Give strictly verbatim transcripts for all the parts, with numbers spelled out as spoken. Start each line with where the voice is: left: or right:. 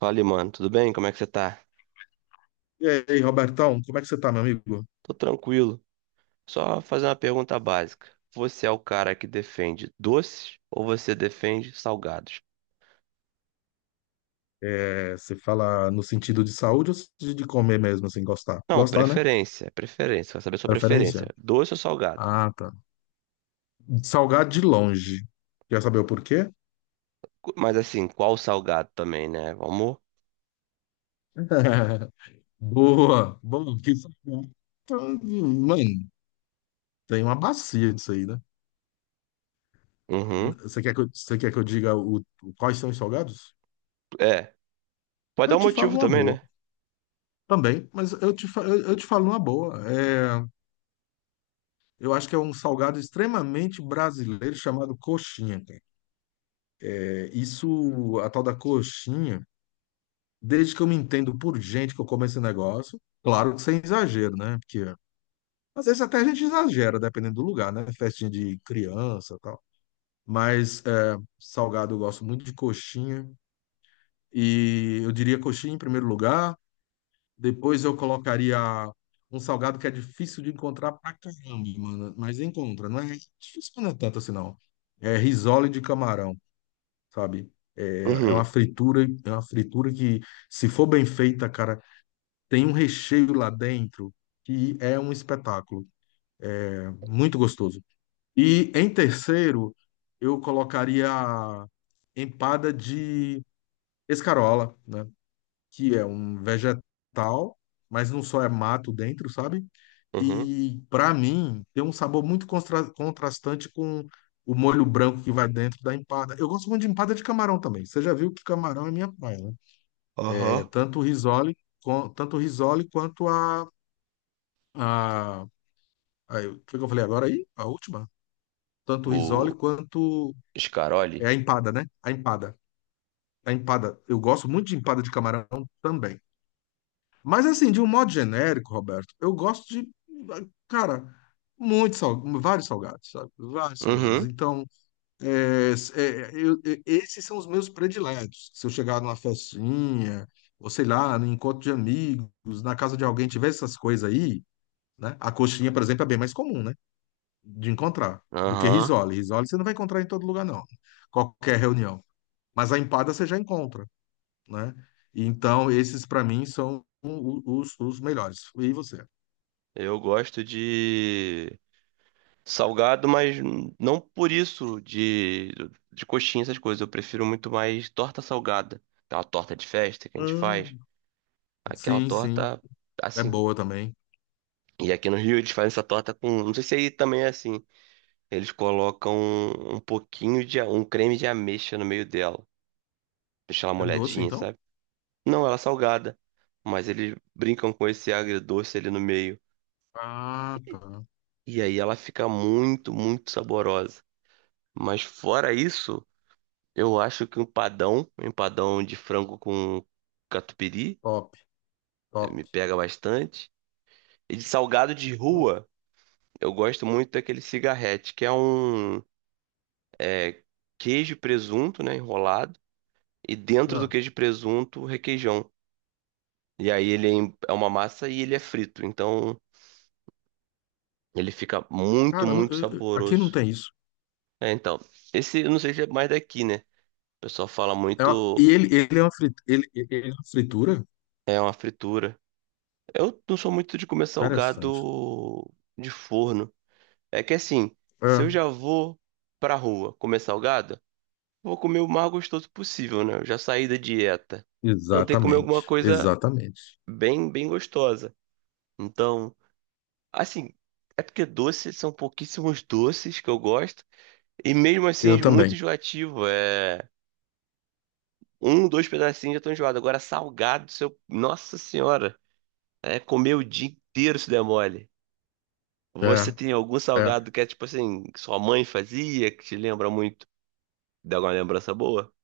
right: Fala, mano, tudo bem? Como é que você tá?
left: E aí, Robertão, como é que você tá, meu amigo?
right: Tô tranquilo. Só fazer uma pergunta básica. Você é o cara que defende doces ou você defende salgados?
left: É, você fala no sentido de saúde ou de comer mesmo, assim, gostar?
right: Não,
left: Gostar, né?
right: preferência, preferência. Quero saber sua preferência.
left: Preferência?
right: Doce ou salgado?
left: Ah, tá. Salgado de longe. Quer saber o porquê?
right: Cu- Mas assim, qual salgado também, né? Vamos.
left: Boa! Bom, que salgado. Então, Mano, tem uma bacia disso aí, né?
right: Uhum.
left: Você quer que eu, você quer que eu diga o, quais são os salgados?
right: É. Pode dar
left: Eu
right: um
left: te falo
right: motivo
left: uma
right: também,
left: boa
right: né?
left: também, mas eu te, fa- eu, eu te falo uma boa. É, eu acho que é um salgado extremamente brasileiro chamado coxinha. Isso, a tal da coxinha, desde que eu me entendo por gente que eu como esse negócio, claro que sem exagero, né? Porque às vezes até a gente exagera, dependendo do lugar, né? Festinha de criança e tal. Mas é, salgado eu gosto muito de coxinha. E eu diria coxinha em primeiro lugar. Depois eu colocaria um salgado que é difícil de encontrar pra caramba, mano. Mas encontra, não é difícil, mas não é tanto assim, não. É risole de camarão, sabe? É uma
right: Uhum.
left: fritura, é uma fritura que, se for bem feita, cara, tem um recheio lá dentro que é um espetáculo. É muito gostoso. E em terceiro, eu colocaria a empada de escarola, né? Que é um vegetal, mas não só é mato dentro, sabe?
right: Uhum.
left: E para mim tem um sabor muito constra- contrastante com o molho branco que vai dentro da empada. Eu gosto muito de empada de camarão também. Você já viu que camarão é minha praia, né? É,
right: Aham.
left: tanto o Risoli, com- tanto o Risoli quanto a, a, a- o que eu falei agora aí? A última? Tanto o Risoli
right: O
left: quanto é
right: Scaroli?
left: a empada, né? A empada. A empada. Eu gosto muito de empada de camarão também. Mas assim, de um modo genérico, Roberto, eu gosto de, cara, muito sal, vários salgados, sabe? Vários salgados.
right: Uhum.
left: Então, é, é, eu- é, esses são os meus prediletos. Se eu chegar numa festinha, ou sei lá, no encontro de amigos, na casa de alguém, tiver essas coisas aí, né? A coxinha, por exemplo, é bem mais comum, né? De encontrar do que
right: Aham.
left: risole. Risole você não vai encontrar em todo lugar, não. Qualquer reunião. Mas a empada você já encontra, né? Então, esses para mim são o- os, os melhores. E você?
right: Eu gosto de salgado, mas não por isso de, de coxinha, essas coisas. Eu prefiro muito mais torta salgada. Aquela torta de festa que a gente faz.
left: Hum.
right: Aquela
left: Sim, sim.
right: torta,
left: É
right: assim.
left: boa também.
right: E aqui no Rio eles fazem essa torta com. Não sei se aí também é assim. Eles colocam um pouquinho de a- um creme de ameixa no meio dela. Deixa ela
left: É doce,
right: molhadinha,
left: então?
right: sabe? Não, ela é salgada. Mas eles brincam com esse agridoce ali no meio.
left: Ah, tá.
right: E aí ela fica muito, muito saborosa. Mas fora isso, eu acho que um padão, um empadão de frango com catupiry,
left: Top,
right: eh,
left: top,
right: me pega bastante. E de salgado de
left: top.
right: rua, eu gosto muito daquele cigarrete, que é um eh, queijo e presunto, né, enrolado, e dentro do
left: Ah,
right: queijo e presunto, requeijão. E aí ele é em- é uma massa e ele é frito, então ele fica muito,
left: cara, não-
right: muito
left: eu- eu- aqui não
right: saboroso.
left: tem isso.
right: É, então, esse eu não sei se é mais daqui, né? O pessoal fala
left: É uma- e
right: muito,
left: ele, ele é uma fritura. Ele, ele é uma fritura?
right: é uma fritura. Eu não sou muito de comer
left: Interessante.
right: salgado de forno. É que assim, se
left: É,
right: eu já vou pra rua comer salgado, vou comer o mais gostoso possível, né? Eu já saí da dieta. Então tem que comer
left: exatamente,
right: alguma coisa
left: exatamente.
right: bem, bem gostosa. Então, assim, é porque doces são pouquíssimos doces que eu gosto. E mesmo assim
left: Eu
right: é muito
left: também.
right: enjoativo. É um, dois pedacinhos já tô enjoado. Agora salgado, seu... Nossa Senhora, é comer o dia inteiro se der mole. Você
left: É,
right: tem algum
left: é.
right: salgado que é tipo assim, que sua mãe fazia, que te lembra muito? Dá alguma lembrança boa?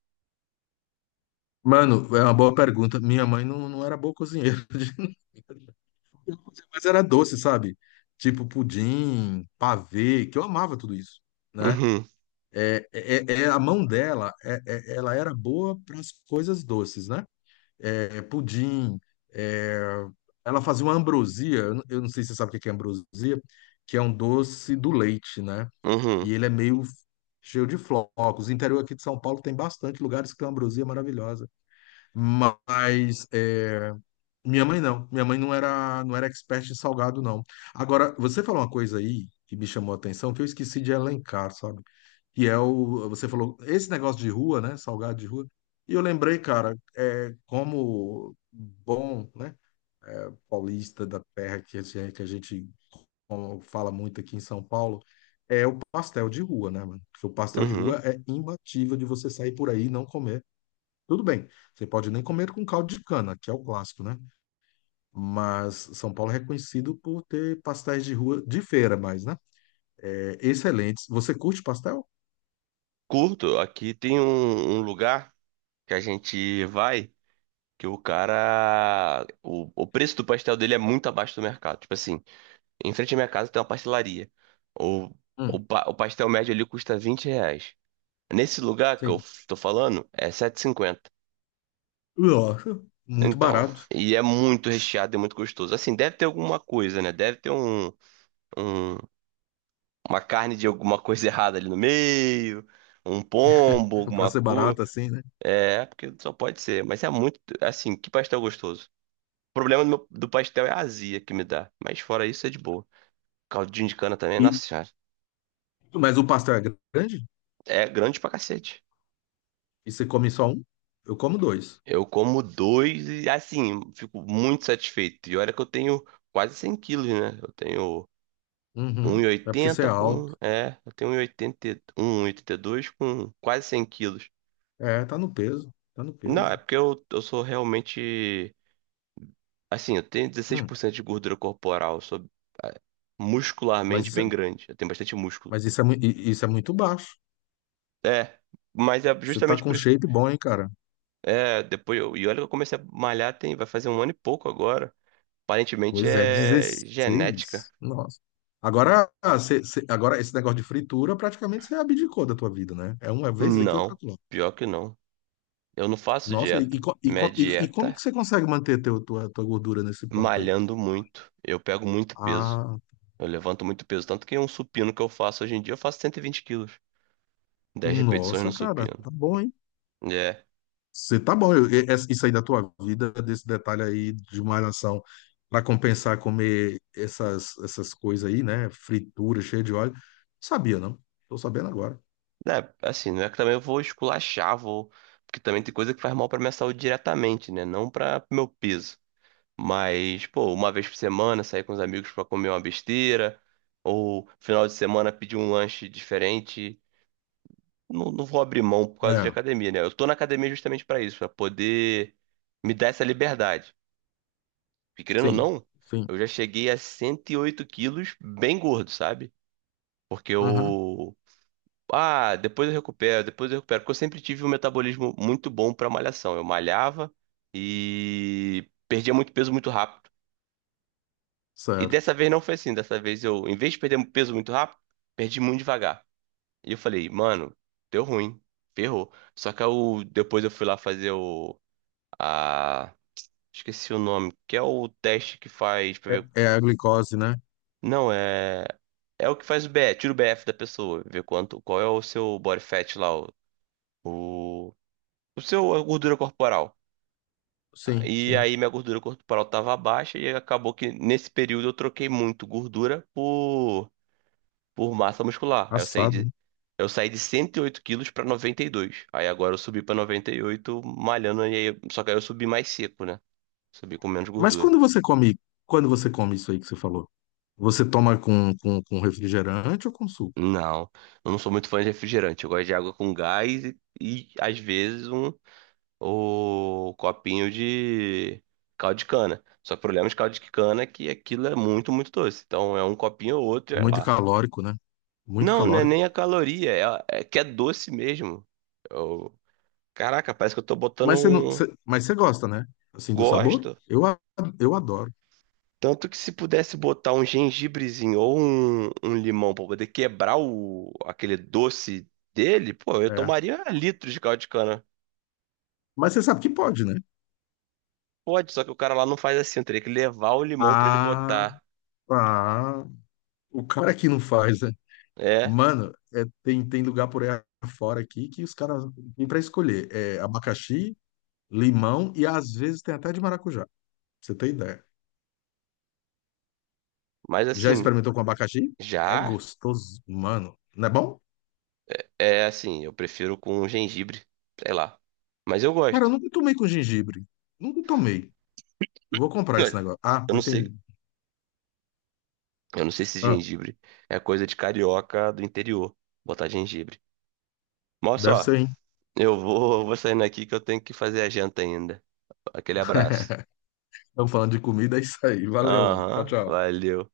left: Mano, é uma boa pergunta. Minha mãe não, não era boa cozinheira, de- mas era doce, sabe? Tipo pudim, pavê, que eu amava tudo isso, né?
right: Uhum,
left: É, é, é- é, a mão dela, é- é- ela era boa para as coisas doces, né? É, pudim. É, ela fazia uma ambrosia, eu não eu não sei se você sabe o que que é ambrosia, que é um doce do leite, né? E
right: uhum,
left: ele é meio cheio de flocos. O interior aqui de São Paulo tem bastante lugares que tem uma ambrosia maravilhosa. Mas é, minha mãe não. Minha mãe não era, não era expert em salgado, não. Agora, você falou uma coisa aí que me chamou a atenção, que eu esqueci de elencar, sabe? Que é o, você falou, esse negócio de rua, né, salgado de rua, e eu lembrei, cara, é, como bom, né, paulista da terra que a gente, que a gente como fala muito aqui em São Paulo, é o pastel de rua, né, mano, porque o pastel de
right: uhum.
left: rua é imbatível de você sair por aí e não comer. Tudo bem, você pode nem comer com caldo de cana, que é o clássico, né? Mas São Paulo é reconhecido por ter pastéis de rua de feira, mais, né? É, excelentes. Você curte pastel?
right: Curto, aqui tem um, um lugar que a gente vai que o cara. O, o preço do pastel dele é muito abaixo do mercado. Tipo assim, em frente à minha casa tem uma pastelaria. O, o,
left: Hum,
right: pa- o pastel médio ali custa vinte reais. Nesse lugar que eu
left: sim.
right: f- tô falando, é sete e cinquenta.
left: Nossa, muito
right: Então,
left: barato.
right: e é muito recheado e muito gostoso. Assim, deve ter alguma coisa, né? Deve ter um. um- uma carne de alguma coisa errada ali no meio, um pombo,
left: Para
right: alguma
left: ser
right: coisa.
left: barato assim, né?
right: É, porque só pode ser. Mas é muito, assim, que pastel gostoso. O problema do, meu- do pastel é a azia que me dá. Mas fora isso, é de boa. Caldinho de cana também, nossa
left: E,
right: senhora.
left: mas o pastel é grande?
right: É grande pra cacete.
left: E você come só um? Eu como dois.
right: Eu como dois e, assim, fico muito satisfeito. E olha que eu tenho quase cem quilos, né? Eu tenho um e
left: Uhum. É porque você é
right: oitenta com...
left: alto.
right: É, eu tenho um um um, um 1,80, dois com quase cem quilos.
left: É, tá no peso. Tá no
right: Não, é
left: peso.
right: porque eu, eu sou realmente. Assim, eu tenho dezesseis
left: Hum.
right: por cento de gordura corporal. Eu sou ah,
left: Mas
right: muscularmente
left: isso é,
right: bem grande. Eu tenho bastante músculo.
left: mas isso é, mui- i- isso é muito baixo.
right: É, mas é
left: Você tá
right: justamente
left: com
right: por isso.
left: shape bom, hein, cara?
right: É, depois eu. E olha que eu comecei a malhar tem, vai fazer um ano e pouco agora. Aparentemente
left: Pois é,
right: é genética.
left: dezesseis, nossa. Agora, ah, cê- cê- agora esse negócio de fritura praticamente você abdicou da tua vida, né? É uma vez aqui, outra
right: Não,
left: lá.
right: pior que não. Eu não faço
left: Nossa, e, e,
right: dieta.
left: co- e,
right: Minha
left: co- e- e como que
right: dieta,
left: você consegue manter teu, tua, tua gordura nesse ponto aí?
right: malhando muito. Eu pego muito peso.
left: Ah,
right: Eu levanto muito peso. Tanto que um supino que eu faço hoje em dia, eu faço cento e vinte quilos. Dez repetições
left: nossa,
right: no
left: cara,
right: supino.
left: tá bom, hein?
right: É,
left: Você tá bom, eu- e- essa- isso aí da tua vida, desse detalhe aí de malhação, para compensar comer essas, essas coisas aí, né? Fritura, cheia de óleo. Sabia, não? Tô sabendo agora.
right: né, assim, não é que também eu vou esculachar, vou. Porque também tem coisa que faz mal pra minha saúde diretamente, né? Não pra meu peso. Mas, pô, uma vez por semana sair com os amigos pra comer uma besteira, ou final de semana pedir um lanche diferente. Não, não vou abrir mão por causa de
left: É,
right: academia, né? Eu tô na academia justamente pra isso, pra poder me dar essa liberdade. Porque querendo ou
left: sim,
right: não,
left: sim.
right: eu já cheguei a cento e oito quilos bem gordo, sabe? Porque
left: Aham,
right: eu. Ah, depois eu recupero, depois eu recupero. Porque eu sempre tive um metabolismo muito bom pra malhação. Eu malhava e perdia muito peso muito rápido. E dessa
left: certo.
right: vez não foi assim. Dessa vez eu, em vez de perder peso muito rápido, perdi muito devagar. E eu falei, mano, deu ruim, ferrou. Só que eu, depois eu fui lá fazer o. A. Esqueci o nome, que é o teste que faz pra
left: É,
right: ver.
left: é a glicose, né?
right: Não, é. É o que faz o B F, tira o B F da pessoa, ver quanto, qual é o seu body fat lá, o, o seu a gordura corporal.
left: Sim,
right: E
left: sim.
right: aí minha gordura corporal estava baixa e acabou que nesse período eu troquei muito gordura por, por massa muscular. Aí eu saí
left: Assado,
right: de
left: né?
right: Eu saí de cento e oito quilos para noventa e dois. Aí agora eu subi para noventa e oito malhando e aí, só que aí eu subi mais seco, né? Subi com menos
left: Mas
right: gordura.
left: quando você come, quando você come isso aí que você falou, você toma com, com, com refrigerante ou com suco?
right: Não, eu não sou muito fã de refrigerante. Eu gosto de água com gás e, e às vezes um, o copinho de caldo de cana. Só que o problema de caldo de cana é que aquilo é muito, muito doce. Então é um copinho ou outro e é
left: Muito
right: lá.
left: calórico, né? Muito
right: Não, não é nem
left: calórico.
right: a caloria, é a- é que é doce mesmo. Eu- caraca, parece que eu tô botando
left: Mas você não,
right: um.
left: você- mas você gosta, né? Assim, do sabor?
right: Gosto.
left: Eu, a- eu adoro.
right: Tanto que se pudesse botar um gengibrezinho ou um, um limão pra poder quebrar o, aquele doce dele, pô, eu
left: É.
right: tomaria litros de caldo de cana.
left: Mas você sabe que pode, né?
right: Pode, só que o cara lá não faz assim, eu teria que levar o limão pra ele
left: Ah,
right: botar.
left: ah, o cara que não faz, né?
right: É,
left: Mano, é, tem, tem lugar por aí fora aqui que os caras têm pra escolher. É abacaxi, limão e às vezes tem até de maracujá. Pra Você tem ideia?
right: mas
left: Já
right: assim,
left: experimentou com abacaxi? É
right: já
left: gostoso, mano. Não é bom?
right: é assim, eu prefiro com gengibre, sei lá. Mas eu
left: Cara, eu
right: gosto.
left: nunca tomei com gengibre. Nunca tomei. Vou comprar esse negócio. Ah,
right: Eu não
left: mas tem.
right: sei, eu não sei se
left: Ah,
right: gengibre é coisa de carioca do interior, botar gengibre. Mas
left: deve
right: olha só,
left: ser, hein?
right: eu vou, vou saindo aqui que eu tenho que fazer a janta ainda. Aquele abraço.
left: Estamos falando de comida, é isso aí. Valeu, mano. Tchau,
right: Aham,
left: tchau.
right: valeu.